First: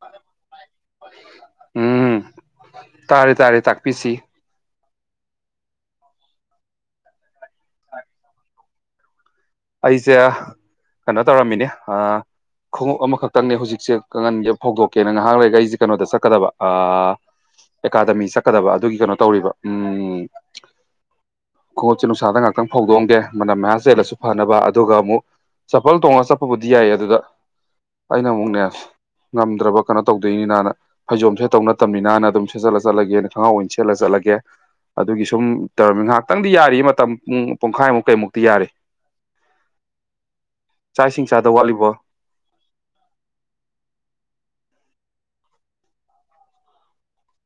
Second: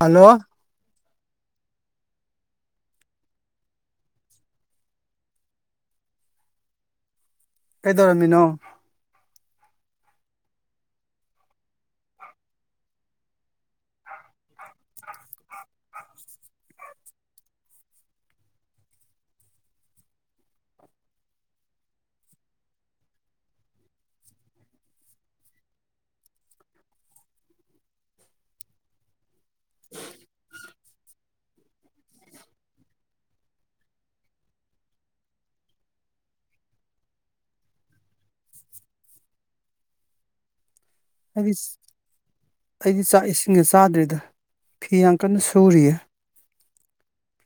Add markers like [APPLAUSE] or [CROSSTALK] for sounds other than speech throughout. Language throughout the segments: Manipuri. ꯍꯜꯂꯣ ꯎꯝ ꯇꯥꯔꯦ ꯇꯥꯔꯦ ꯇꯥꯛꯄꯤꯁꯤ ꯀꯩꯗꯧꯔꯝꯃꯤꯅꯣ ꯑꯩꯁꯦ ꯀꯩꯅꯣ ꯇꯧꯔꯝꯃꯤꯅꯦ ꯈꯣꯡꯎꯞ ꯑꯃꯈꯛꯇꯪꯅꯦ ꯍꯧꯖꯤꯛꯁꯦ ꯀꯒꯟꯒꯤ ꯍꯧꯗꯣꯛꯀꯦ ꯉꯍ ꯂꯩꯔꯒ ꯑꯩꯁꯦ ꯀꯩꯅꯣꯗ ꯆꯠꯀꯗꯕ ꯑꯦꯀꯥꯗꯃꯤ ꯆꯠꯀꯗꯕ ꯑꯗꯨꯒꯤ ꯀꯩꯅꯣ ꯇꯧꯔꯤꯕ ꯎ ꯈꯣꯡꯎꯠꯁꯦ ꯅꯨꯡꯁꯥꯗ ꯉꯥꯛꯇꯪ ꯐꯧꯗꯣꯛꯑꯗꯦ ꯃꯅꯝ ꯃꯌꯥꯝ ꯆꯦꯜꯂꯁꯨ ꯐꯅꯕ ꯑꯗꯨꯒ ꯑꯃꯨꯛ ꯆꯄꯜ ꯇꯣꯡꯉ ꯆꯠꯄꯕꯨꯗꯤ ꯌꯥꯏꯌꯦ ꯑꯗꯨꯗ ꯑꯩꯅ ꯑꯃꯨꯛ ꯅꯁ ꯉꯝꯗ꯭ꯔꯕ ꯀꯩꯅꯣ ꯇꯧꯗꯣꯏꯅꯤ ꯅꯥꯅ ꯐꯩꯖꯣꯝꯁꯦ ꯇꯧ ꯅꯠꯇꯕꯅꯤꯅꯅ ꯑꯗꯨꯝ ꯁꯦꯠꯆꯜꯂ ꯆꯠꯂꯒꯦꯅ ꯈꯉꯍꯥꯎ ꯑꯣꯏꯅ ꯁꯦꯠꯂ ꯆꯠꯂꯒꯦ ꯑꯗꯨꯒꯤ ꯁꯨꯝ ꯇꯔꯃꯤ ꯉꯥꯏꯍꯥꯛꯇꯪꯗꯤ ꯌꯥꯔꯤ ꯃꯇꯝ ꯄꯨꯡ ꯄꯨꯡꯈꯥꯏꯃꯨꯛ ꯀꯩꯃꯨꯛꯇꯤ ꯌꯥꯔꯤ ꯆꯥꯛ ꯏꯁꯤꯡ ꯆꯥꯗ ꯑꯩꯗꯤ ꯋꯥꯠꯂꯤꯕꯣ ꯑꯩꯗꯤ ꯆꯥꯛ ꯏꯁꯤꯡꯒꯦ ꯆꯥꯗ꯭ꯔꯤꯗ ꯐꯤ ꯌꯥꯝ ꯀꯟꯅ ꯁꯨꯔꯤꯌꯦ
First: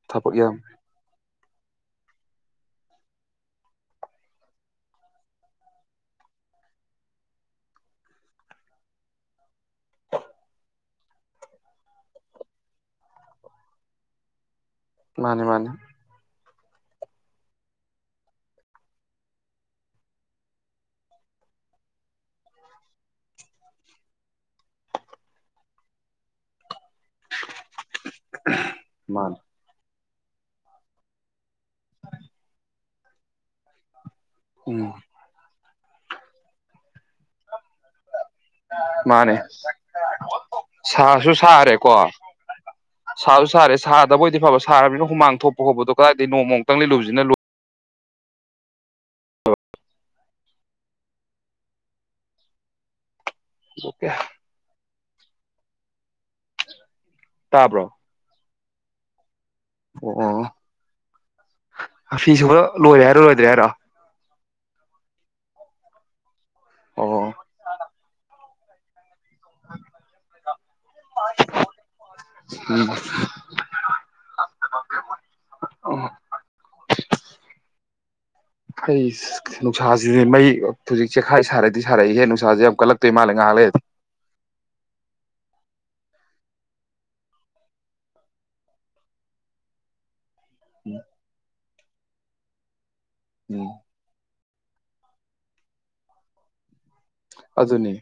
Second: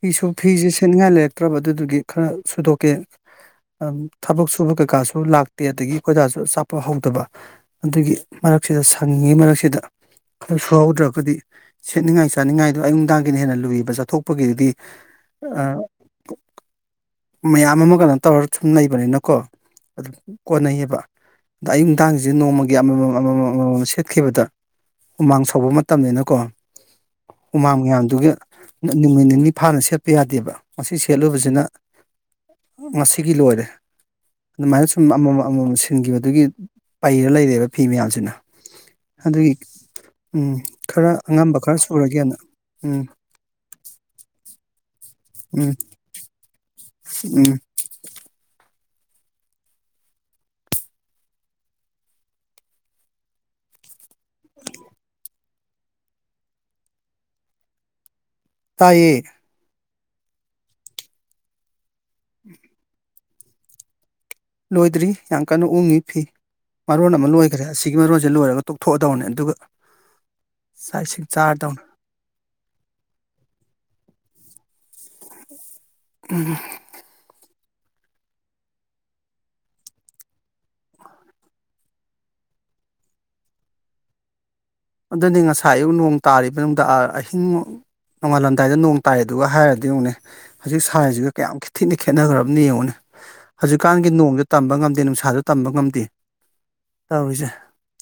ꯐꯤꯁꯨ ꯊꯕꯛ ꯌꯥꯝ ꯐꯤꯁꯦ ꯁꯦꯠꯅꯤꯡꯉꯥꯏ ꯂꯩꯔꯛꯇ꯭ꯔꯕ ꯑꯗꯨꯗꯨꯒꯤ ꯈꯔ ꯁꯨꯗꯣꯛꯀꯦ ꯊꯕꯛ ꯁꯨꯕ ꯀꯩꯀꯥꯁꯨ ꯂꯥꯛꯇꯦ ꯑꯗꯒꯤ ꯀꯣꯏꯖꯥꯁꯨ ꯆꯥꯛꯄ ꯍꯧꯗꯕ ꯑꯗꯨꯒꯤ ꯃꯔꯛꯁꯤꯗ ꯁꯪꯉꯤꯉꯩ ꯃꯔꯛꯁꯤꯗ ꯈꯔ ꯁꯨꯍꯧꯗ꯭ꯔꯒꯗꯤ ꯁꯦꯠꯅꯤꯡꯉꯥꯏ ꯆꯥꯅꯤꯡꯉꯥꯏꯗꯣ ꯑꯌꯨꯅꯨꯡꯗꯥꯡꯒꯤꯅ ꯍꯦꯟꯅ ꯂꯨꯏꯕ ꯆꯠꯊꯣꯛꯄꯒꯤꯗꯤ ꯃꯥꯅꯤ ꯃꯥꯅꯤ ꯃꯌꯥꯝ ꯑꯃ ꯀꯩꯅꯣ ꯇꯧꯔ ꯁꯨꯝ ꯂꯩꯕꯅꯤꯅꯀꯣ ꯑꯗꯨꯝ ꯀꯣꯟꯅꯩꯌꯦꯕ ꯑꯗ ꯑꯌꯨ ꯅꯨꯡꯗꯥꯡꯁꯤꯁꯦ ꯅꯣꯡꯃꯒꯤ ꯑꯃꯃꯝꯃꯝ ꯑꯃꯃꯝ ꯁꯦꯠꯈꯤꯕꯗ ꯍꯨꯃꯥꯡ ꯁꯧꯕ ꯃꯇꯝꯅꯤꯅꯀꯣ ꯍꯨꯃꯥꯡ ꯃꯌꯥꯝꯗꯨꯒꯤ ꯅꯨꯃꯤꯠ ꯃꯥꯅꯦ ꯅꯤꯅꯤ ꯐꯥꯅ ꯁꯦꯠꯄ ꯌꯥꯗꯦꯕ ꯃꯁꯤ ꯁꯦꯠꯂꯨꯕꯁꯤꯅ ꯉꯁꯤꯒꯤ ꯂꯣꯏꯔꯦ ꯑꯗꯨꯃꯥꯏꯅ ꯎꯝ ꯁꯨꯝ ꯑꯃꯃꯝ ꯑꯃꯃꯝꯁꯦ ꯊꯤꯟꯈꯤꯕꯗꯨꯒꯤ ꯄꯩꯔ ꯂꯩꯔꯦꯕ ꯐꯤꯃꯦꯜꯁꯤꯅ ꯁꯥꯁꯨ ꯑꯉꯝꯕ ꯈꯔ ꯁꯥꯔꯦꯀꯣ ꯁꯨꯔꯒꯦꯅ ꯎꯝ ꯁꯥꯁꯨ ꯁꯥꯔꯦ ꯁꯥꯗꯕꯗꯤ ꯐꯕ ꯊꯥꯕꯤꯅꯣ ꯍꯨꯃꯥꯡ ꯊꯣꯛꯄ ꯎꯝ ꯍꯣꯧꯕꯗꯣ ꯀꯗꯥꯏ ꯅꯣꯡꯃꯛ ꯇꯪꯂꯤ ꯂꯨꯁꯤꯅ ꯂꯣꯏ ꯎꯝ ꯑꯣꯀꯦ ꯇꯥꯕ꯭ꯔꯣ ꯇꯌꯦ ꯑꯣ ꯑꯣ ꯐꯤꯨꯕ ꯂꯣꯏꯔ ꯍꯥꯏꯔꯣꯏꯔꯦ ꯗꯦꯔꯥ ꯂꯣꯏꯗ꯭ꯔꯤ ꯌꯥꯝ ꯀꯟꯅ ꯎꯡꯏꯤ ꯐꯤ ꯃꯔꯣꯟ ꯑꯣ ꯑꯃ ꯂꯣꯏꯈ꯭ꯔꯦ ꯑꯁꯤꯒꯤ ꯃꯔꯣꯟꯁꯤ ꯂꯣꯏꯔꯕ ꯇꯣꯛꯊꯣꯛꯑꯗꯕꯅꯦ ꯑꯗꯨꯒ ꯆꯥꯛ ꯏꯁꯤꯡ ꯆꯥꯔꯗꯧꯅ ꯎꯝ ꯍꯩ ꯅꯨꯡꯁꯥꯁꯤꯗꯤ ꯃꯩ ꯍꯧꯖꯤꯛ ꯆꯦꯈꯥꯏ ꯁꯥꯔꯗꯤ ꯁꯥꯔꯛꯏꯍꯦ ꯅꯨꯡꯁꯥꯥꯁꯦ ꯌꯥꯝ ꯀꯜꯂꯛꯇꯣꯏ ꯃꯥꯜꯂꯦ ꯉꯥꯏꯍꯥꯛ ꯂꯩ ꯑꯗꯨꯅꯤ ꯉꯁꯥꯏ ꯑꯌꯨꯛ ꯅꯣꯡ ꯇꯥꯔꯤꯕ ꯗꯥ ꯑꯍꯤꯡ ꯅꯣꯡꯉꯥꯜꯂꯝꯗꯥꯏꯗ ꯅꯣꯡ ꯇꯥꯏꯗꯨꯒ ꯍꯥꯏꯔꯗꯤ ꯑꯃꯨꯅꯦ ꯍꯧꯖꯤꯛ ꯁꯥꯏꯁꯤꯒ ꯀꯌꯥꯝ ꯈꯤ ꯊꯤꯅ ꯈꯦꯠꯒ꯭ꯔꯝꯅꯤ ꯌꯦꯡꯅ ꯎꯝ ꯍꯧꯖꯤꯛꯀꯥꯟꯒꯤ ꯅꯣꯡꯁ ꯇꯝꯕ ꯉꯝ ꯑꯗꯩ ꯅꯨꯡꯁꯥꯁꯨ ꯇꯝꯕ ꯉꯝꯗꯦ ꯇꯧꯔꯤꯁꯦ ꯑꯗꯨꯅꯦ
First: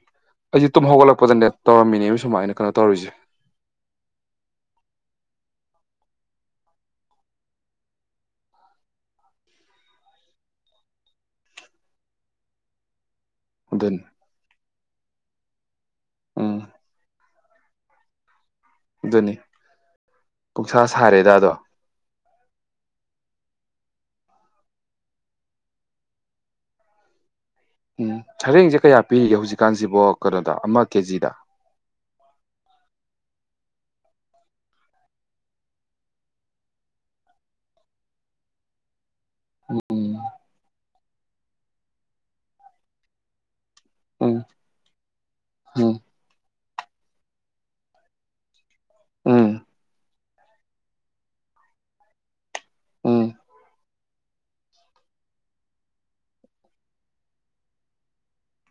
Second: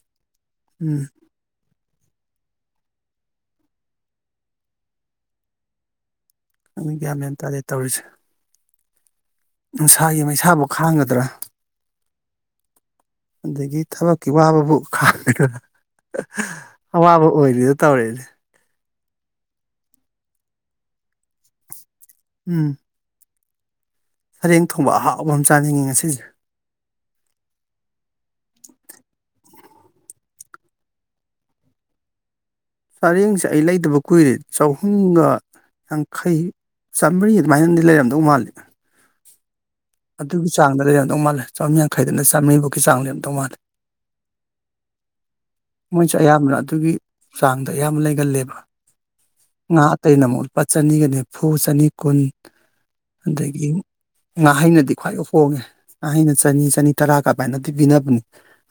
ꯑꯩ ꯇꯨꯝ ꯎꯝ ꯍꯒꯣꯂꯛꯄꯗꯅꯦ ꯇꯧꯔꯝꯃꯤꯅꯦ ꯁꯨꯃꯥꯏꯅ ꯀꯩꯅꯣ ꯇꯧꯔꯔꯤꯁꯦ ꯑꯗꯨ ꯒ꯭ꯌꯥ ꯃ꯭ꯌꯥ ꯇꯥꯗꯦ ꯇꯧꯔꯤꯁꯦ ꯅꯨꯡꯁꯥꯒꯤ ꯃꯩꯁꯥꯕꯨꯧ ꯈꯥꯡꯒꯗ꯭ꯔꯥ ꯑꯗꯒꯤ ꯑꯗꯨꯅꯤ ꯊꯕꯛꯀꯤ ꯋꯥꯕꯕꯨ ꯈ ꯎꯝ ꯑꯋꯥꯕ ꯑꯣꯏꯔꯤꯗ ꯇꯧꯔꯛꯦꯅꯦ ꯑꯗꯨꯅꯤ ꯄꯨꯡꯁꯥ ꯁꯥꯔꯦꯗꯥꯗꯣ ꯎꯝ ꯁꯔꯦꯡ ꯊꯣꯡꯕ ꯑꯍꯥꯎꯕ ꯑꯃ ꯆꯥꯅꯤꯡꯏꯤ ꯉꯁꯤꯁꯦ ꯎꯝ ꯍꯌꯦꯡꯁꯦ ꯀꯌꯥ ꯄꯤꯒꯦ ꯍꯧꯖꯤꯛ ꯆꯖꯤꯛꯀꯥꯟꯁꯤꯕꯣ ꯀꯩꯅꯣꯗ ꯑꯃ ꯀꯦꯖꯤꯗ ꯄꯔꯦꯡꯁꯦ ꯑꯩ ꯂꯩꯇꯕ ꯀꯨꯏꯔꯦ ꯆꯍꯨꯝꯒ ꯌꯥꯡꯈꯩ ꯆꯥꯝꯃꯔꯤ ꯑꯗꯨꯃꯥꯏꯅꯗꯤ ꯂꯩꯔꯝꯗꯧ ꯃꯥꯜꯂꯤ ꯎꯝ ꯑꯗꯨꯒꯤ ꯆꯥꯡꯗ ꯂꯩ ꯑꯗꯨꯧ ꯃꯥꯜꯂ ꯆꯝꯃ ꯌꯥꯡꯈꯗ ꯆꯥꯝꯔꯤꯨꯒꯤ ꯆꯥꯡꯗꯤꯝꯧ ꯃꯥꯜꯂꯦ ꯎꯝ ꯎꯝ ꯃꯣꯏꯁꯨ ꯑꯌꯥꯝꯕꯅ ꯑꯗꯨꯒꯤ ꯆꯥꯡꯗ ꯌꯥꯝ ꯂꯩꯒꯜꯂꯦꯕ ꯎꯝ ꯉꯥ ꯑꯇꯩꯅ ꯑꯃꯨꯛ ꯂꯨꯄꯥ ꯆꯅꯤꯒ ꯅꯤꯐꯨ ꯆꯅꯤ ꯀꯨꯟ ꯎꯝ ꯑꯗꯒꯤ ꯉꯥ ꯍꯩꯅꯗꯤ ꯈ꯭ꯋꯥꯏ ꯍꯣꯡꯉꯦ ꯑꯩꯅ ꯆꯅꯤ ꯆꯅꯤ ꯇꯔꯥ ꯀꯃꯥꯏꯅꯗꯤ ꯄꯤꯅꯕꯅꯦ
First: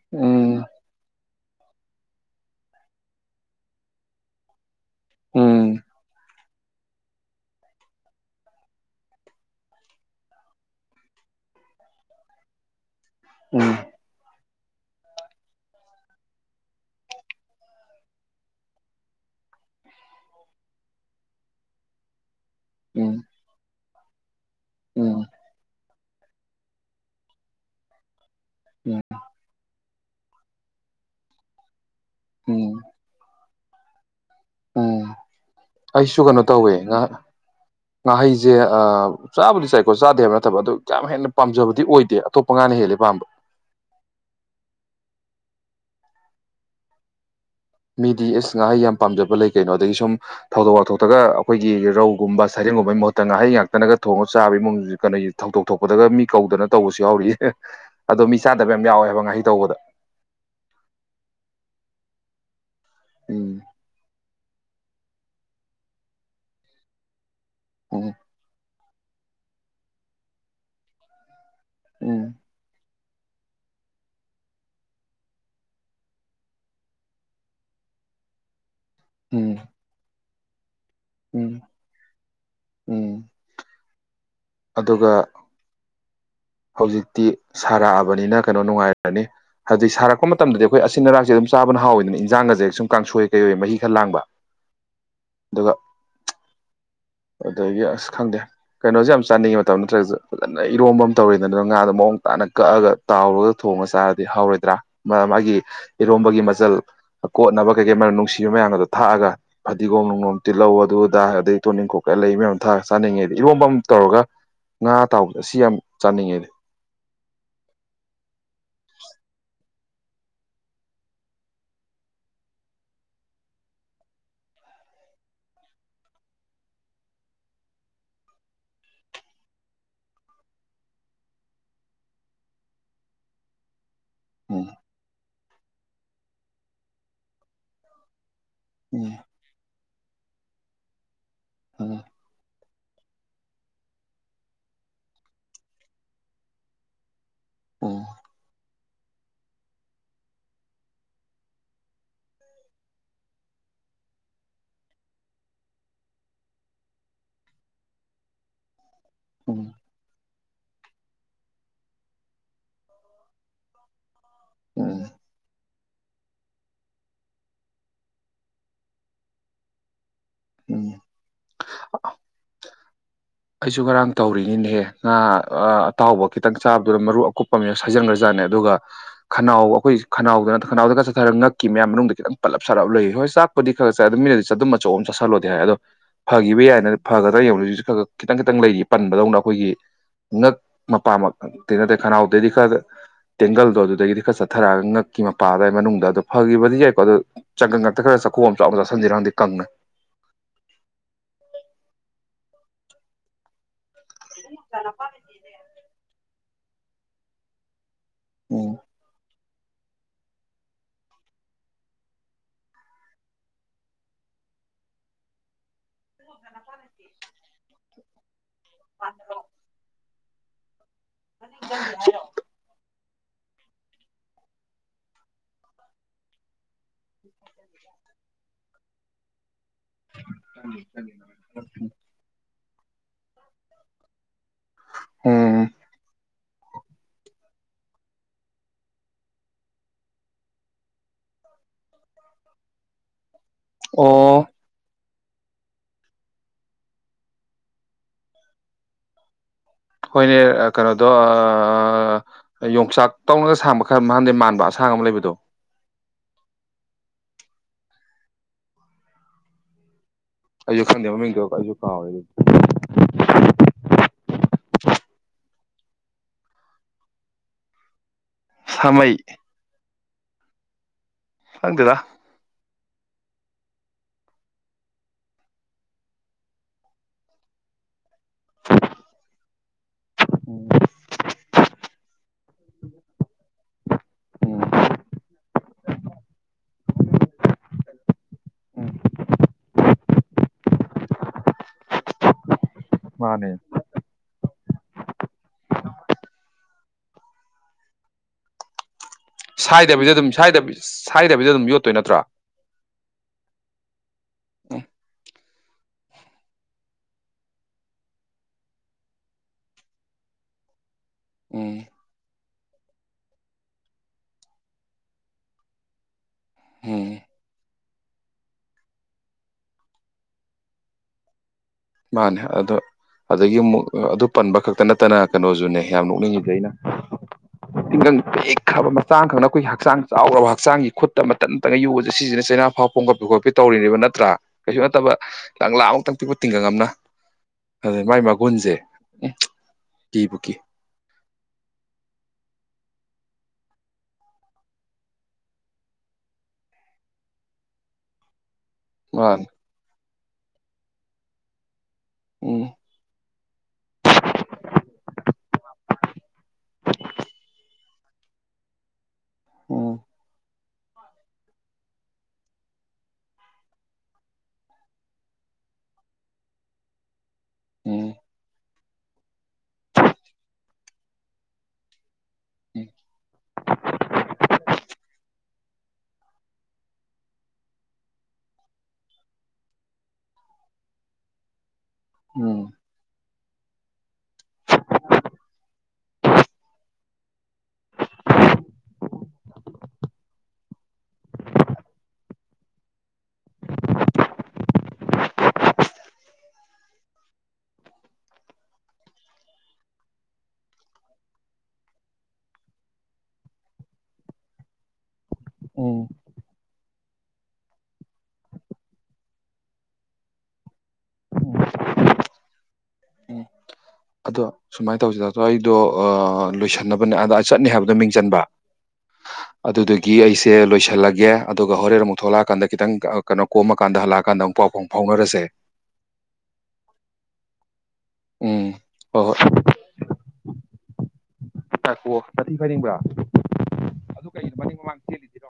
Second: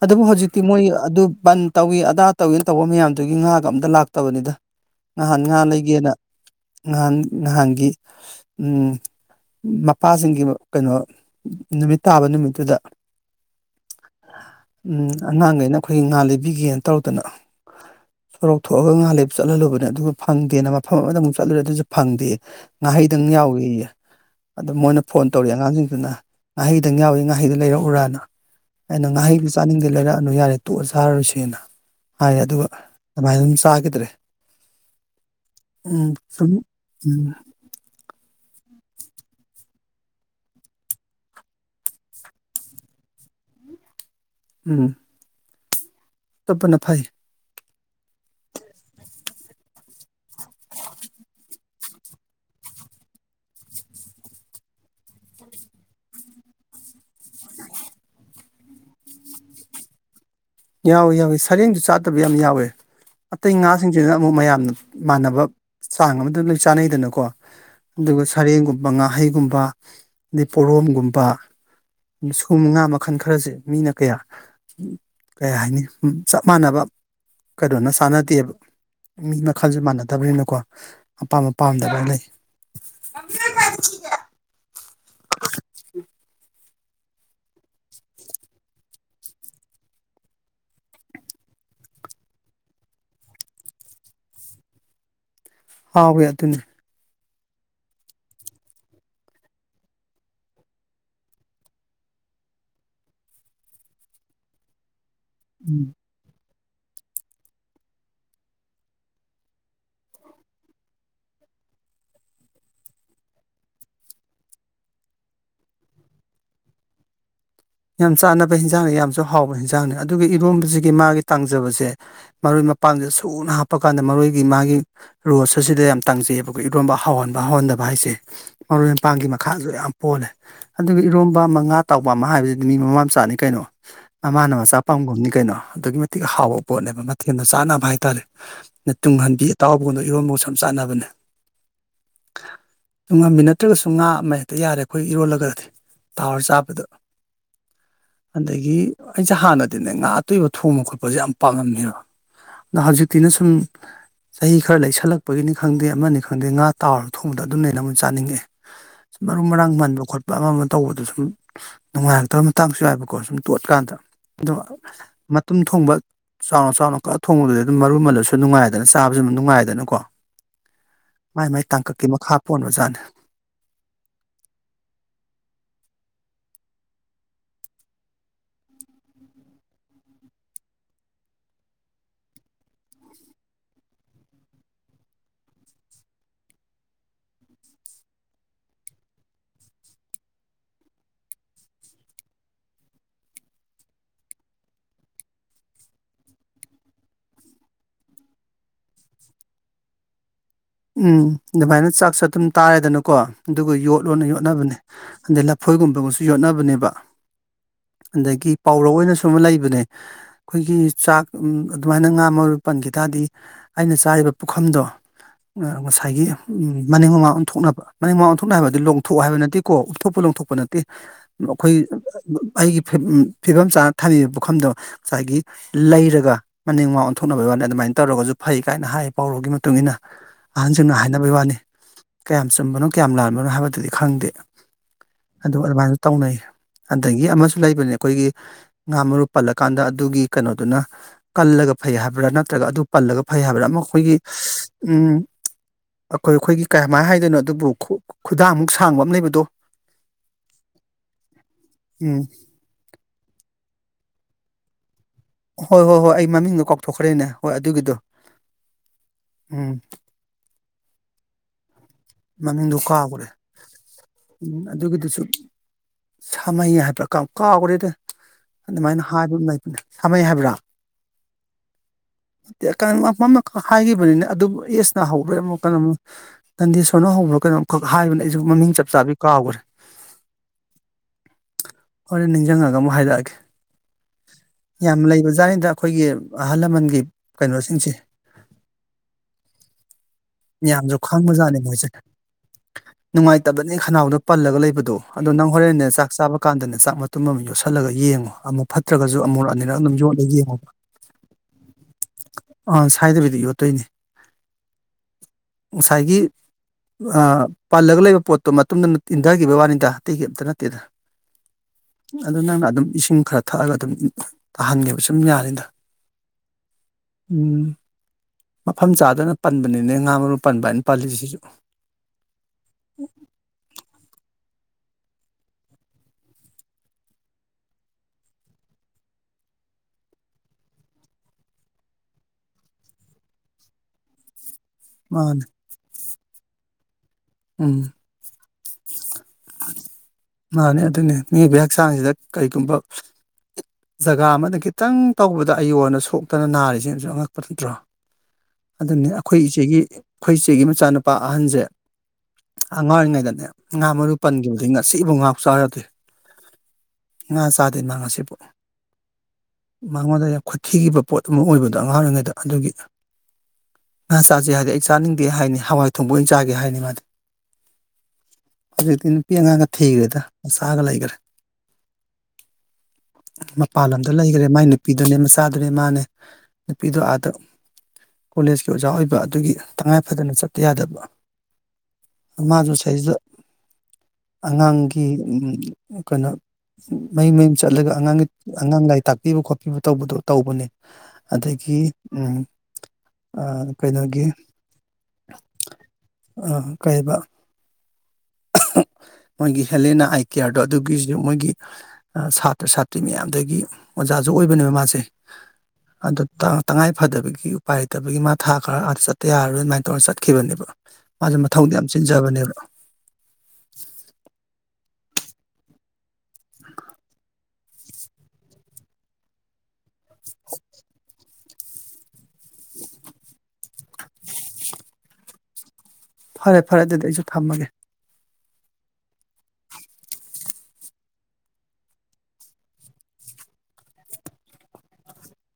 ꯑꯗꯨꯕꯨ ꯍꯧꯖꯤꯛꯇꯤ ꯎꯝ ꯃꯣꯏ ꯑꯗꯨ ꯕꯟ ꯇꯧꯋꯤ ꯑꯗꯥ ꯇꯧꯋꯤꯅ ꯇꯧꯕ ꯃꯌꯥꯝ ꯑꯗꯨꯒꯤ ꯉꯥꯒ ꯑꯝꯇ ꯂꯥꯛꯇꯕꯅꯤꯗ ꯉꯍꯥꯟ ꯉꯍꯥ ꯎꯝ ꯂꯩꯒꯦꯅ ꯉꯍꯥꯟ ꯉꯍꯥꯟꯒꯤ ꯎꯝ ꯃꯄꯥꯁꯤꯡꯒꯤ ꯀꯩꯅꯣ ꯅꯨꯃꯤꯠ ꯇꯥꯕ ꯅꯨꯃꯤꯠꯇꯨꯗ ꯎꯝ ꯎꯝ ꯑꯉꯥꯡꯈꯩꯅ ꯑꯩꯈꯣꯏꯒꯤ ꯉꯥ ꯂꯩꯕꯤꯒꯦꯅ ꯇꯧꯔꯛꯇꯅ ꯁꯣꯔꯣꯛ ꯊꯣꯛꯑꯒ ꯉꯍꯥ ꯂꯩꯦꯞ ꯆꯠꯍꯜꯂꯨꯕꯅꯦ ꯑꯗꯨ ꯐꯪꯗꯦꯅ ꯃꯐꯝ ꯑꯃꯗ ꯑꯃꯨꯛ ꯆꯠꯂꯨꯔꯦ ꯑꯗꯨꯁꯨ ꯐꯪꯗꯦ ꯎꯝ ꯉꯥꯍꯩꯗꯪ ꯌꯥꯎꯏꯌꯦ ꯑꯗ ꯃꯣꯏꯅ ꯎꯝ ꯐꯣꯟ ꯇꯧꯔꯤ ꯑꯉꯥꯡꯁꯤꯡꯗꯨꯅ ꯉꯥꯍꯩꯗꯪ ꯌꯥꯎꯏ ꯉꯥꯍꯩꯗ ꯂꯩꯔꯛꯎꯔꯅ ꯎꯝ ꯑꯩꯅ ꯉꯥꯍꯩꯗꯨ ꯆꯥꯅꯤꯡꯗꯦ ꯂꯩꯔꯛꯑꯅꯨ ꯌꯥꯔꯦ ꯇꯣꯛꯑ ꯆꯥꯔꯨꯁꯦꯅ ꯍꯥꯏ ꯑꯗꯨꯒ ꯎꯝ ꯑꯗꯨꯃꯥꯏꯅ ꯑꯗꯨꯝ ꯆꯥꯈꯤꯗ꯭ꯔꯦ ꯎꯝ ꯎꯝ ꯑꯩꯁꯨ ꯀꯩꯅꯣ ꯁꯨꯝ ꯎꯝ ꯑꯩꯁꯦ ꯆꯥꯕꯨꯗꯤ ꯆꯥꯏꯀꯣ ꯆꯥꯗꯦ ꯍꯥꯏꯕ ꯅꯠꯇꯕ ꯑꯣ ꯌꯥꯝ ꯍꯦꯟꯅ ꯄꯥꯝꯖꯕꯗꯤ ꯑꯣꯏꯗꯦ ꯑꯇꯣꯞꯄ ꯉꯥꯅ ꯍꯦꯜꯂꯦ ꯄꯥꯝꯕ ꯎꯝ ꯇꯞꯄꯅ ꯐꯩ ꯃꯤꯗꯤ ꯑꯁ ꯉꯍꯩ ꯌꯥꯝ ꯄꯥꯝꯖꯕ ꯂꯩ ꯀꯩꯅꯣ ꯑꯗꯒꯤ ꯁꯨꯝ ꯊꯧꯗꯣꯛ ꯋꯥꯊꯣꯛꯇꯒ ꯑꯩꯈꯣꯏꯒꯤ ꯔꯧꯒꯨꯝꯕ ꯁꯩꯔꯦꯡꯒꯨꯝꯕꯩꯒꯤ ꯃꯍꯨꯠꯇ ꯉꯥꯍꯩ ꯉꯥꯛꯇꯅꯒ ꯊꯣꯡꯉꯒ ꯆꯥꯕ ꯏꯃꯨꯡ ꯀꯩꯅꯣ ꯊꯧꯗꯣꯛ ꯊꯣꯛꯄꯗꯒ ꯃꯤ ꯀꯧꯗꯅ ꯇꯧꯕꯁꯨ ꯌꯥꯎꯔꯤꯌꯦ ꯑꯗꯣ ꯃꯤ ꯆꯥꯗꯕ ꯌꯥꯝ ꯌꯥꯎꯋꯦ ꯍꯥꯏꯕ ꯉꯥꯍꯩ ꯇꯧꯕꯗ ꯌꯥꯎꯋꯤ ꯌꯥꯎꯋꯤ ꯁꯔꯦꯡꯁꯨ ꯆꯥꯗꯕ ꯌꯥꯝ ꯌꯥꯎꯋꯦ ꯑꯇꯩ ꯎꯝ ꯉꯥꯁꯤꯡꯁꯤꯅ ꯑꯃꯨꯛ ꯃꯌꯥꯝ ꯌꯥꯝꯅ ꯃꯥꯟꯅꯕ ꯆꯥꯡ ꯑꯃꯗ ꯂꯣꯏ ꯆꯥꯅꯩꯗꯅꯀꯣ ꯎꯝ ꯑꯗꯨꯒ ꯁꯔꯡꯒꯨꯝ ꯃꯉꯥꯍꯩꯒꯨꯝꯕ ꯑꯗꯩ ꯄꯣꯔꯣꯝꯒꯨꯝꯕ ꯎꯝ ꯁꯨ ꯃꯉꯥ ꯃꯈꯜ ꯈꯔꯁꯦ ꯃꯤꯅ ꯀꯌꯥ ꯀꯩ ꯍꯥꯏꯅꯤ ꯆꯞ ꯃꯥꯟꯅꯕ ꯀꯩꯅꯣꯅ ꯆꯥꯟꯅꯗꯦꯕ ꯃꯤ ꯎꯝ ꯃꯈꯜꯁꯦ ꯃꯥꯟꯅꯗꯕꯅꯤꯅ ꯑꯄꯥꯝꯕ ꯎꯝ ꯄꯥꯝꯗꯕ ꯂꯩ ꯎꯝ ꯑꯗꯨꯒ ꯍꯧꯖꯤꯛꯇꯤ ꯁꯥꯔꯛꯑꯕꯅꯤꯅ ꯀꯩꯅꯣ ꯅꯨꯡꯉꯥꯏꯔꯅꯤ ꯍꯧꯖꯤꯛ ꯁꯥꯔꯛꯄ ꯃꯇꯝꯗꯗꯤ ꯑꯩꯈꯣꯏ ꯑꯁꯤꯟ ꯑꯔꯥꯛꯁꯦ ꯑꯗꯨꯝ ꯆꯥꯕꯅ ꯍꯥꯎꯋꯤꯅꯤꯅ ꯏꯟꯖꯥꯡꯒꯁꯦ ꯁꯨꯝ ꯀꯥꯡꯁꯣꯏ ꯀꯩꯣꯏꯦ ꯃꯍꯤ ꯈꯔ ꯂꯥꯡꯕ ꯑꯗꯨꯒ ꯑꯥꯎ ꯍꯣꯏ ꯑꯗꯨꯅꯤ ꯑꯗꯒꯤ ꯑꯁ ꯈꯪꯗꯦ ꯀꯩꯅꯣꯁꯦ ꯌꯥꯝ ꯆꯥꯅꯤꯡꯉꯤ ꯃꯇꯝ ꯅꯠꯇ꯭ꯔꯒꯁꯨ ꯐꯖꯅ ꯏꯔꯣꯝꯕ ꯑꯃ ꯇꯧꯔꯤꯗꯅ ꯉꯥꯗꯣ ꯃꯑꯣꯡ ꯇꯥꯅ ꯀꯛꯑꯒ ꯇꯥꯎꯔꯒ ꯊꯣꯡꯉ ꯆꯥꯔꯗꯤ ꯍꯧꯔꯣꯏꯗ꯭ꯔꯥ ꯃꯥꯒꯤ ꯎꯝ ꯏꯔꯣꯝꯕꯒꯤ ꯆꯜ ꯀꯣꯠꯅꯕ ꯀꯩ ꯀꯩ ꯃꯔ ꯅꯨꯡꯁꯤꯕ ꯃꯌꯥꯝꯒꯗꯣ ꯊꯥꯛꯑꯒ ꯐꯗꯤꯒꯣꯝ ꯅꯨꯡꯂꯣꯝ ꯇꯤꯜꯍꯧ ꯑꯗꯨ ꯑꯗꯥ ꯑꯗꯩ ꯇꯣꯅꯤꯡꯣꯛ ꯂꯩ ꯃꯌꯥꯝ ꯊꯥꯔꯒ ꯆꯥꯅꯤꯡꯉꯦꯗꯤ ꯏꯔꯣꯝꯕ ꯇꯧꯔꯒ ꯉꯥ ꯇꯥꯕꯗ ꯑꯁꯤ ꯌꯥꯝ ꯆꯥꯅꯤꯡꯉꯦꯗꯤ ꯌꯥꯝ ꯆꯥꯅꯕ ꯍꯟꯁꯥꯡꯗ ꯌꯥꯝꯁꯨ ꯍꯥꯎꯕ ꯍꯤꯟꯁꯥꯡ ꯍꯛꯆꯥꯡꯅꯤ ꯑꯗꯨꯒ ꯏꯔꯣꯝꯕꯁꯤꯒꯤ ꯃꯥꯒꯤ ꯇꯥꯡꯖꯕꯁꯦ ꯃꯔꯣꯏ ꯃꯄꯥꯡꯁꯦ ꯁꯨꯅ ꯍꯥꯞꯄꯀꯥꯟꯗ ꯃꯔꯣꯏꯒꯤ ꯃꯥꯒꯤ ꯔꯣꯁ ꯑꯁꯤꯗ ꯌꯥꯝ ꯇꯥꯡꯖꯩꯑꯕꯀꯣ ꯏꯔꯣꯝꯕ ꯍꯥꯎꯍꯟꯕ ꯍꯥꯎꯍꯟꯗꯕ ꯍꯥꯏꯁꯦ ꯃꯔꯣꯏ ꯃꯄꯥꯡꯒꯤ ꯃꯈꯥꯁꯨ ꯌꯥꯝ ꯄꯣꯜꯂꯦ ꯑꯗꯨꯒ ꯏꯔꯣꯝꯕ ꯑꯃ ꯉꯥ ꯇꯥꯎꯕ ꯑꯃ ꯍꯥꯏꯕꯁꯤꯗꯤ ꯃꯤ ꯃꯃꯥ ꯃꯆꯥꯅꯤ ꯀꯩꯅꯣ ꯃꯃꯥꯅ ꯎꯝ ꯃꯆꯥ ꯄꯥꯝꯒꯨꯝꯅꯤ ꯀꯩꯅꯣ ꯑꯗꯨꯛꯀꯤ ꯃꯇꯤꯛ ꯍꯥꯎꯕ ꯄꯣꯠꯅꯦꯕ ꯃꯊꯦꯜꯅ ꯆꯥꯅꯕ ꯍꯥꯏꯇꯥꯔꯦ ꯅ ꯎꯝ ꯇꯨꯡꯍꯟꯗꯤ ꯑꯇꯥꯎꯕꯒꯨꯝꯗ ꯏꯔꯣꯟꯕ ꯑꯗꯨ ꯆꯥꯟꯅꯕꯅꯦ ꯍꯝ ꯇꯨꯡꯉꯝꯃꯤ ꯅꯠꯇ꯭ꯔꯒꯁꯨ ꯉꯥ ꯑꯃ ꯍꯦꯛꯇ ꯌꯥꯔꯦ ꯑꯩꯈꯣꯏ ꯏꯔꯣꯜꯂꯒꯗꯤ ꯇꯥꯋꯔ ꯆꯥꯕꯗ ꯎꯝ ꯑꯗꯒꯤ ꯑꯩꯁꯦ ꯍꯥꯟꯅꯗꯤꯅꯦ ꯉꯥ ꯑꯇꯏꯕ ꯊꯣꯡꯕ ꯈꯣꯠꯄꯁꯦ ꯌꯥꯝ ꯄꯥꯝꯂꯝꯝꯃꯦꯕ ꯑꯗ ꯍꯧꯖꯤꯛꯇꯤꯅ ꯁꯨꯝ ꯆꯍꯤ ꯈꯔ ꯂꯩꯁꯜꯂꯛꯄꯒꯤꯅꯤ ꯈꯪꯗꯦ ꯑꯃꯅꯤ ꯈꯪꯗꯦ ꯉꯥ ꯇꯥꯎꯔꯒ ꯊꯣꯡꯕꯗ ꯑꯗꯨꯅꯅ ꯑꯃꯨꯛ ꯆꯥꯅꯤꯡꯉꯛꯑꯦ ꯃꯔꯨꯝ ꯎꯝ ꯃꯔꯥꯡ ꯃꯥꯟꯕ ꯈꯣꯠ ꯄꯞ ꯑꯃ ꯇꯧꯕꯗ ꯁꯨꯝ ꯅꯨꯡꯉꯥꯏ ꯇ ꯃꯇ ꯃꯇꯝꯥꯡ ꯁ ꯌꯥꯏꯕꯀꯣ ꯁꯨꯝ ꯇꯣꯠꯀꯥꯟꯗ ꯑꯗꯣ ꯎꯝ ꯃꯇꯨꯝ ꯊꯣꯡꯕ ꯆꯥꯎꯅ ꯆꯥꯎꯅ ꯀꯛ ꯊꯣꯡꯕꯗꯨꯗꯤ ꯑꯗꯨꯝ ꯃꯔꯨꯃꯜꯂꯁꯨ ꯅꯨꯡꯉꯥꯏꯗꯅ ꯆꯥꯕꯁꯨ ꯑꯗꯨꯝ ꯅꯨꯡꯉꯥꯏꯗꯅꯀꯣ ꯎꯝ ꯃꯥꯏ ꯃꯥꯏ ꯇꯥꯡꯀꯛꯀꯤ ꯃꯈꯥ ꯄꯣꯟꯕ ꯖꯥꯠꯅꯤ ꯑꯩꯁꯨ ꯉꯔꯥꯡ ꯇꯧꯔꯤꯅꯤꯅꯦꯍꯦ ꯉꯥ ꯑꯇꯥꯎꯕ ꯈꯤꯇꯪ ꯆꯥꯕꯗꯨꯗ ꯃꯔꯨ ꯑꯀꯨꯞꯄ ꯑꯃꯅ ꯁꯖꯖꯤꯟꯈ꯭ꯔꯖꯠꯅꯦ ꯑꯗꯨꯒ ꯈꯅꯥꯎ ꯑꯩꯈꯣꯏ ꯈꯅꯥꯎꯗꯅ ꯈꯅꯥꯎꯗ ꯈ ꯆꯠꯊꯔꯒ ꯉꯛꯀꯤ ꯃꯌꯥꯝ ꯃꯅꯨꯡꯗ ꯈꯤꯇꯪ ꯄꯜꯂꯞ ꯁꯥꯠꯂꯞ ꯂꯩꯌꯦ ꯍꯣꯏ ꯆꯥꯛꯄꯗꯤ ꯈꯔ ꯆꯥꯏ ꯑꯗꯨ ꯃꯤꯅꯗꯤ ꯆꯠꯇ ꯑꯗꯨꯝ ꯃꯆꯧ ꯑꯃ ꯆꯠꯁꯤꯜꯂꯣꯗꯤ ꯍꯥꯏ ꯑꯗꯣ ꯐꯈꯤꯕ ꯌꯥꯏꯅ ꯐꯒꯗ꯭ꯔꯥ ꯌꯦꯧꯖꯤꯁꯨ ꯈꯔ ꯈ ꯈꯤꯇꯪ ꯈꯤꯇꯪ ꯂꯩꯔꯤ ꯄꯟꯕꯗꯧꯅ ꯑꯩꯈꯣꯏꯒꯤ ꯉꯛ ꯃꯄꯥꯃꯛꯇꯇꯩ ꯅꯠꯇ꯭ꯔꯦ ꯈꯅꯥꯎꯗꯩꯗꯤ ꯈꯔ ꯇꯦꯡꯒꯜꯗꯣ ꯑꯗꯨꯗꯒꯤꯗꯤ ꯈꯔ ꯆꯠꯊꯔꯛꯑꯒ ꯉꯛꯀꯤ ꯃꯄꯥ ꯑꯗꯨꯋꯥꯏ ꯃꯅꯨꯡꯗ ꯑꯗꯨꯣ ꯐꯈꯤꯕꯗꯤ ꯌꯥꯏꯀꯣ ꯑꯗꯣ ꯆꯪꯒ ꯉꯛꯇ ꯈꯔ ꯆꯈꯣ ꯑ ꯆ ꯑꯃ ꯆꯥꯁꯤꯟꯁꯤꯔꯥꯟꯗꯤ ꯀꯪꯅ ꯎꯝ ꯑꯗꯨꯃꯥꯏꯅ ꯆꯥꯛ ꯆ ꯑꯗꯨꯝ ꯇꯥꯔꯦꯗꯅꯀꯣ ꯑꯗꯨꯒ ꯌꯣꯛ ꯂꯣꯟꯅ ꯌꯣꯠꯅꯕꯅꯦ ꯑꯗꯩ ꯂꯐꯣꯏꯒꯨꯝꯕꯒꯨꯝꯁꯨ ꯌꯣꯠꯅꯕ ꯑꯗꯨꯅꯦꯕ ꯑꯗꯒꯤ ꯎꯝ ꯄꯥꯎꯔꯧ ꯑꯣꯏꯅꯁꯨ ꯑꯃ ꯂꯩ ꯑꯗꯨꯅꯦ ꯑꯩꯈꯣꯏꯒꯤ ꯆꯥꯛ ꯑꯗꯨꯃꯥꯏꯅ ꯉꯥ ꯃꯔꯨ ꯄꯟꯈꯤ ꯇꯥꯔꯗꯤ ꯑꯩꯅ ꯆꯥꯔꯤꯕ ꯄꯨꯈꯝꯗꯣ ꯉꯁꯥꯏꯒꯤ ꯎ ꯃꯅꯤꯡ ꯃꯃꯥ ꯑꯣꯟꯊꯣꯛꯅꯕ ꯃꯅꯤꯡ ꯃꯃꯥꯡ ꯑꯣꯟꯊꯣꯛꯅꯕ ꯍꯥꯏꯕꯗꯤ ꯂ ꯂꯧꯊꯣꯛ ꯍꯥꯏꯕ ꯅꯦꯀꯣ ꯎꯞꯊꯣꯛꯄ ꯂꯣꯡꯊꯣꯛ ꯅꯠꯇꯦ ꯑꯩꯈꯣꯏ ꯑꯩꯒꯤ ꯐꯤꯕꯝ ꯆꯥꯅ ꯊꯝꯕꯤꯕ ꯄꯨꯈꯝꯗꯣ ꯉꯁꯥꯏꯒꯤ ꯂꯩꯔꯒ ꯃꯅꯤꯡ ꯃ ꯑꯣꯟꯊꯣꯛꯅꯕ ꯋꯥꯅꯤ ꯑꯗꯨꯃꯥꯏꯅ ꯇꯧꯔꯒꯁꯨ ꯐꯩ ꯀꯥꯏꯅ ꯍꯥꯏ ꯄꯥꯎꯔꯒꯤ ꯃꯇꯨꯡ ꯏꯟꯅ ꯑꯍꯟꯁꯤꯡꯅ ꯍꯥꯏꯅꯕꯒꯤ ꯋꯥꯅꯤ ꯀꯌꯥꯝ ꯆꯨꯝꯕꯅꯣ ꯀꯌꯥꯝ ꯂꯥꯟꯕꯅꯣ ꯍꯥꯏꯕꯗꯨꯗꯤ ꯈꯪꯗꯦ ꯑꯗꯨ ꯎꯝ ꯑꯗꯨꯃꯥꯏꯅꯁꯨ ꯇꯧꯅꯩ ꯑꯗꯒꯤ ꯑꯃꯁꯨ ꯂꯩꯕꯅꯦ ꯑꯩꯈꯣꯏꯒꯤ ꯉꯥ ꯃꯔꯨ ꯄꯜꯂꯀꯥꯟꯗ ꯑꯗꯨꯒꯤ ꯀꯩꯅꯣꯗꯨꯅ ꯀꯜꯂꯒ ꯐꯩ ꯍꯥꯏꯕ꯭ꯔꯥ ꯅꯠꯇ꯭ꯔꯒ ꯑꯗꯨ ꯄꯜꯂꯒ ꯐꯩ ꯍꯥꯏꯕꯗꯥ ꯑꯃꯨꯛ ꯑꯩꯈꯣꯏꯒꯤ ꯑꯣ ꯎꯝ ꯑꯩꯈꯣꯏ ꯑꯩꯈꯣꯏꯒꯤ ꯀꯃꯥꯏꯅ ꯍꯥꯏꯗꯣꯏꯅꯣ ꯑꯗꯨꯕꯨ ꯈꯨꯗꯥꯡꯃꯨꯛ ꯁꯥꯡꯕ ꯑꯃ ꯂꯩꯕꯗꯣ ꯍꯣꯏꯅꯦ ꯀꯩꯅꯣꯗꯣ ꯎꯝ ꯌꯣꯡꯆꯥꯛ ꯇꯧꯅꯒ ꯁꯥꯥꯡꯃꯛ ꯈꯔ ꯃꯟꯗꯤ ꯃꯥꯟꯕ ꯑꯁꯥꯡ ꯑꯃ ꯂꯩꯕ ꯍꯣꯏ ꯍꯣꯏ ꯍꯣꯏ ꯃꯃꯤꯡꯗꯣ ꯀꯥꯎꯊꯣꯛꯈ꯭ꯔꯦꯅꯦ ꯍꯣꯏ ꯑꯗꯨꯒꯤꯗꯣ ꯎꯝ ꯑꯁꯨ ꯈꯪꯗꯦꯣ ꯃꯡꯗꯣ ꯃꯃꯤꯡꯗꯣ ꯀꯥꯎꯒ꯭ꯔꯦ ꯎꯝ ꯑꯗꯨꯒꯤꯗꯨꯁꯨ ꯁꯥꯃꯩ ꯍꯥꯏꯕ꯭ꯔꯥ ꯀꯥꯎꯈ꯭ꯔꯦꯗ ꯑꯗꯨꯃꯥꯏꯅ ꯁꯥꯃꯩ ꯍꯥꯏꯗꯨ ꯂꯩꯕꯅꯦ ꯁꯃꯩ ꯍꯥꯏꯕ꯭ꯔꯥ ꯐꯗꯔ ꯍꯥꯏꯈꯤꯕꯅꯤꯅ ꯑꯗꯨꯕꯨ ꯑꯦꯁꯅ ꯍꯧꯧꯕꯔꯦ ꯑꯃꯨꯛ ꯀꯩꯅꯣꯗꯤ ꯊꯣꯅꯣ ꯍꯧꯕ꯭ꯔ ꯀꯩꯅꯣꯝꯈꯛ ꯍꯥꯏꯕꯅ ꯑꯩꯁꯨ ꯃꯃꯤꯡ ꯆꯞ ꯆꯥꯕꯤ ꯀꯥꯎꯈ꯭ꯔꯦ ꯎꯝ ꯍꯣꯔꯦꯟ ꯅꯤꯡꯁꯤꯡꯉꯒ ꯑꯃꯨꯛ ꯍꯥꯏꯔꯛꯑꯒꯦ ꯎꯝ ꯌꯥꯝ ꯂꯩꯕꯖꯥꯠꯅꯤꯗ ꯑꯩꯈꯣꯏꯒꯤ ꯑꯍꯜ ꯂꯃꯟꯒꯤ ꯀꯩꯅꯣꯁꯤꯡꯁꯦ ꯎꯝ ꯌꯥꯝꯁꯨ ꯈꯪꯕ ꯖꯥꯠꯅꯦ ꯃꯣꯏꯁꯦ ꯑ [UNINTELLIGIBLE] [INAUDIBLE] ꯃꯥꯅꯦ ꯅꯨꯡꯉꯥꯏꯇꯕꯅꯦ ꯈꯅꯥꯎꯗꯣ ꯄꯜꯂꯒ ꯂꯩꯕ ꯑꯗꯣ ꯑꯗꯣ ꯅꯪ ꯍꯣꯔꯦꯟꯅꯦ ꯆꯥꯛ ꯆꯥꯕ ꯀꯥꯟꯗꯅ ꯆꯥꯛ ꯃꯇꯨꯝ ꯑꯃ ꯌꯣꯠꯁꯤꯜꯂꯒ ꯌꯦꯡꯉꯨ ꯑꯃꯨꯛ ꯐ ꯅꯠꯇ꯭ꯔꯒꯁꯨ ꯑꯃꯣꯠ ꯑꯅꯤꯅ ꯑꯗꯨꯝ ꯁꯥꯏꯗꯕꯤꯗ ꯌꯣꯠꯂꯗꯤ ꯌꯥꯎꯕ ꯁꯥꯏꯗꯕꯤ ꯁꯥꯏꯗꯕꯤꯗ ꯑꯗꯨꯝ ꯌꯣꯠꯇꯣꯏ ꯅꯠꯇ꯭ꯔꯣ ꯑꯥ ꯁꯥꯏꯗꯕꯤꯗꯤ ꯌꯣꯠꯇꯣꯏꯅꯤ ꯑꯝ ꯉꯁꯥꯏꯒꯤ ꯄꯥꯜꯂꯒ ꯂꯩꯕ ꯄꯣꯠꯇꯣ ꯃꯇꯨꯡꯗ ꯏꯟꯊꯈꯤꯕ ꯋꯥꯅꯤꯗ ꯑꯇꯩꯒꯤ ꯑꯝꯇ ꯅꯠꯇꯦꯗꯅ ꯎꯝ ꯑꯗꯨ ꯅ ꯑꯗꯨꯝ ꯏꯁꯤꯡ ꯈꯔ ꯊꯛꯑꯒ ꯑꯗꯨꯝ ꯇꯥꯍꯟꯒꯦꯕ ꯁꯨꯝ ꯌꯥꯔꯤꯗ ꯎꯝ ꯃꯐꯝ ꯆꯥꯗꯅ ꯄꯟꯕꯅꯤꯅꯦ ꯉꯥ ꯃꯔꯨ ꯄꯟꯕ ꯍꯥꯏꯅ ꯄꯜꯂꯤꯁꯤꯁꯨ ꯃꯥꯅꯦ ꯑꯗꯣ ꯑꯗꯨꯗꯒꯤꯨꯛ ꯑꯗꯨ ꯄꯟꯕ ꯈꯛꯇ ꯅꯠꯇꯅ ꯀꯩꯅꯣꯁꯨꯅꯦ ꯌꯥꯝ ꯅꯣꯛꯅꯤꯡꯉꯤꯁꯦ ꯑꯩꯅ ꯏꯪꯒꯪ ꯄꯦꯛꯛꯈ꯭ꯔꯕ ꯃꯆꯥꯡ ꯈꯛꯅ ꯑꯩꯈꯣꯏꯒꯤ ꯍꯛꯆꯥꯡ ꯆꯥꯎꯔꯕ ꯍꯛꯆꯥꯡꯒꯤ ꯈꯨꯠꯇ ꯃꯇꯟꯇꯪ ꯌꯨꯁꯦ ꯁꯤꯁꯤꯅ ꯆꯩꯅꯥ ꯐꯥꯎ ꯐꯣꯡꯝꯒꯠꯄ ꯈꯣꯠꯄꯤ ꯇꯧꯔꯤꯅꯦꯕ ꯅꯠꯇ꯭ꯔꯥ ꯀꯩꯁꯨ ꯅꯠꯇꯕ ꯃꯥꯅꯦ ꯀꯪꯂꯥ ꯑꯃꯨꯛꯇꯪ ꯇꯤꯡꯒꯉꯝꯅ ꯎꯝ ꯑꯗꯦ ꯃꯥꯏ ꯃꯥ ꯄꯨꯨꯟꯖꯦ ꯃꯥꯅꯦ ꯑꯗꯨ ꯑꯗꯨꯅꯦ ꯃꯤꯕ ꯍꯛꯆꯥꯡꯁꯤꯗ ꯀꯔꯤꯒꯨꯝꯕ ꯖꯒꯥ ꯑꯃꯗ ꯈꯤꯇꯪ ꯇꯧꯕꯗ ꯑꯩꯌꯣꯟꯗ ꯁꯣꯛꯇꯅ ꯅꯥꯔꯤꯁꯅꯁꯨ ꯑꯉꯛꯄ ꯅꯠꯇ꯭ꯔꯣ ꯑꯗꯨꯅꯤ ꯑꯩꯈꯣꯏ ꯃꯥꯅꯤ ꯏꯆꯦꯒꯤ ꯑꯩꯈꯣꯏ ꯏꯆꯦꯒꯤ ꯃꯆꯥꯅꯨꯄꯥ ꯑꯍꯟꯁꯦ ꯎꯝ ꯑꯉꯥꯡꯉꯥꯏꯗꯗꯦ ꯉ ꯑꯃꯔ ꯄꯟꯒꯤꯕꯗꯩ ꯉꯁꯤꯕꯧ ꯉꯥ ꯆꯥꯎ ꯌꯥꯗꯦ ꯉꯥ ꯆꯥꯗꯦ ꯃꯥ ꯉꯁꯤꯕꯨꯛ ꯎꯝ ꯃꯉꯣꯟꯗ ꯌꯥꯝ ꯈꯨꯠ ꯊꯤꯒꯤꯕ ꯄꯣꯠ ꯑꯃ ꯑꯣꯏꯕꯗꯣ ꯑꯉꯥꯡ ꯑꯣꯏꯔꯤꯉꯩꯗ ꯑꯗꯨꯒꯤ ꯉꯥ ꯆꯥꯁꯦ ꯍꯥꯏꯗꯤ ꯑꯩ ꯆꯥꯅꯤꯡꯗꯦ ꯍꯥꯏꯅꯤ ꯍꯋꯥꯏ ꯊꯣꯡꯕ ꯑꯣꯏꯅ ꯆꯥꯒꯦ ꯍꯥꯏꯅꯤ ꯃꯥꯗꯤ ꯎꯝ ꯏꯠ ꯇꯤ ꯅꯨꯄꯤ ꯑꯉꯥꯡꯒ ꯊꯤꯒ꯭ꯔꯦꯗ ꯃꯆꯥꯒ ꯂꯩꯒ꯭ꯔꯦ ꯃꯄꯥꯟ ꯂꯝꯗ ꯂꯩꯒ꯭ꯔꯦ ꯃꯥꯏ ꯅꯨꯄ ꯄꯤꯗꯨꯅꯦ ꯃꯆꯥꯗꯨꯅꯦ ꯃꯥꯅꯦ ꯅꯨꯄꯤꯗꯣ ꯑꯥꯗꯥ ꯀꯣꯂꯦꯖꯀꯤ ꯑꯣꯖꯥ ꯑꯣꯏꯕ ꯑꯗꯨꯒꯤ ꯇꯉꯥꯏ ꯐꯗꯅ ꯆꯠꯇ ꯌꯥꯗꯕ ꯎꯝ ꯃꯥꯖꯨ ꯁꯩꯖꯤꯗ ꯑꯉꯥꯡꯒꯤ ꯎꯝ ꯀꯩꯅꯣ ꯃꯌꯨꯝ ꯃꯌꯨꯝ ꯆꯠꯂꯒ ꯑꯉꯥꯡꯒꯤ ꯑꯉꯥꯡ ꯂꯥꯏꯔꯤꯛ ꯇꯥꯛꯄꯤꯕ ꯈꯣꯠꯄꯤꯕ ꯇꯧꯕꯗꯣ ꯇꯧꯕꯅꯦ ꯑꯗꯒꯤ ꯎꯝ ꯑ ꯀꯩꯅꯣꯒꯤ ꯑ ꯀꯩꯕ ꯑ ꯍꯨꯞ ꯃꯣꯏꯒꯤ ꯍꯦꯂꯦꯅꯥ ꯑꯥꯏ ꯀꯤꯌꯥꯔꯗꯣ ꯑꯗꯨꯒꯤꯖꯨ ꯃꯣꯏꯒꯤ ꯑ ꯁꯥꯇ꯭ꯔ ꯁꯥꯇ꯭ꯔꯤ ꯃꯌꯥꯝꯗꯒꯤ ꯑꯣꯖꯥꯖꯨ ꯑꯣꯏꯕꯅꯦꯕ ꯃꯥꯖꯦ ꯎꯝ ꯑꯗꯨ ꯇ ꯇꯉꯥꯏ ꯐꯗꯕꯒꯤ ꯎꯄꯥꯏ ꯂꯩꯇꯕꯒꯤ ꯃꯥ ꯊꯥ ꯈꯔ ꯑꯥ ꯆꯠꯇ ꯌꯥꯔꯔꯣꯏ ꯑꯗꯨꯃꯥꯏꯅ ꯇꯧꯔ ꯆꯠꯈꯤꯕꯅꯦꯕ ꯃꯥꯁꯦ ꯃꯊꯧꯗꯤ ꯌꯥꯝ ꯆꯤꯟꯖꯕꯅꯦꯕ ꯎꯝ ꯑꯗꯣ ꯁꯨꯃꯥꯏꯅ ꯇꯧꯁꯤ ꯗꯥꯊꯣꯏ ꯑꯩꯗꯣ ꯑꯥ ꯂꯣꯏꯁꯟꯅꯕꯅꯦ ꯑꯗ ꯑꯩ ꯆꯠꯅꯤ ꯍꯥꯏꯕꯗꯣ ꯃꯤꯡ ꯆꯟꯕ ꯑꯗꯨꯗꯒꯤ ꯑꯩꯁꯦ ꯂꯣꯏꯁꯜꯂꯒꯦ ꯑꯗꯨꯒ ꯍꯣꯔꯦꯟ ꯑꯃꯨꯛ ꯊꯣꯛꯂꯛꯑꯀꯥꯟꯗ ꯈꯤꯇꯪ ꯀ ꯑ ꯀꯩꯅꯣ ꯀꯣꯝꯃꯀꯥꯟꯗ ꯍꯜꯂꯛꯑꯀꯥꯟꯗ ꯑꯃꯨꯛ ꯄꯥꯎ ꯐꯥꯎ ꯐꯥꯎꯅꯔꯁꯦ ꯐꯔꯦ ꯐꯔꯦ ꯑꯗꯨꯗꯤ ꯑꯩꯁꯨ ꯊꯝꯃꯒꯦ ꯎꯝ ꯍꯣ ꯍꯣꯏ ꯉꯥꯏꯈꯨꯋꯣ ꯅꯊꯤ ꯐꯥꯏꯅꯤꯡꯕ꯭ꯔꯥ ꯑꯗꯨ ꯀꯩꯒꯤꯅꯣ ꯃꯅꯤꯡ ꯃꯃꯥꯡ ꯆꯦꯜꯂꯤ ꯁꯤ ꯂꯥꯎ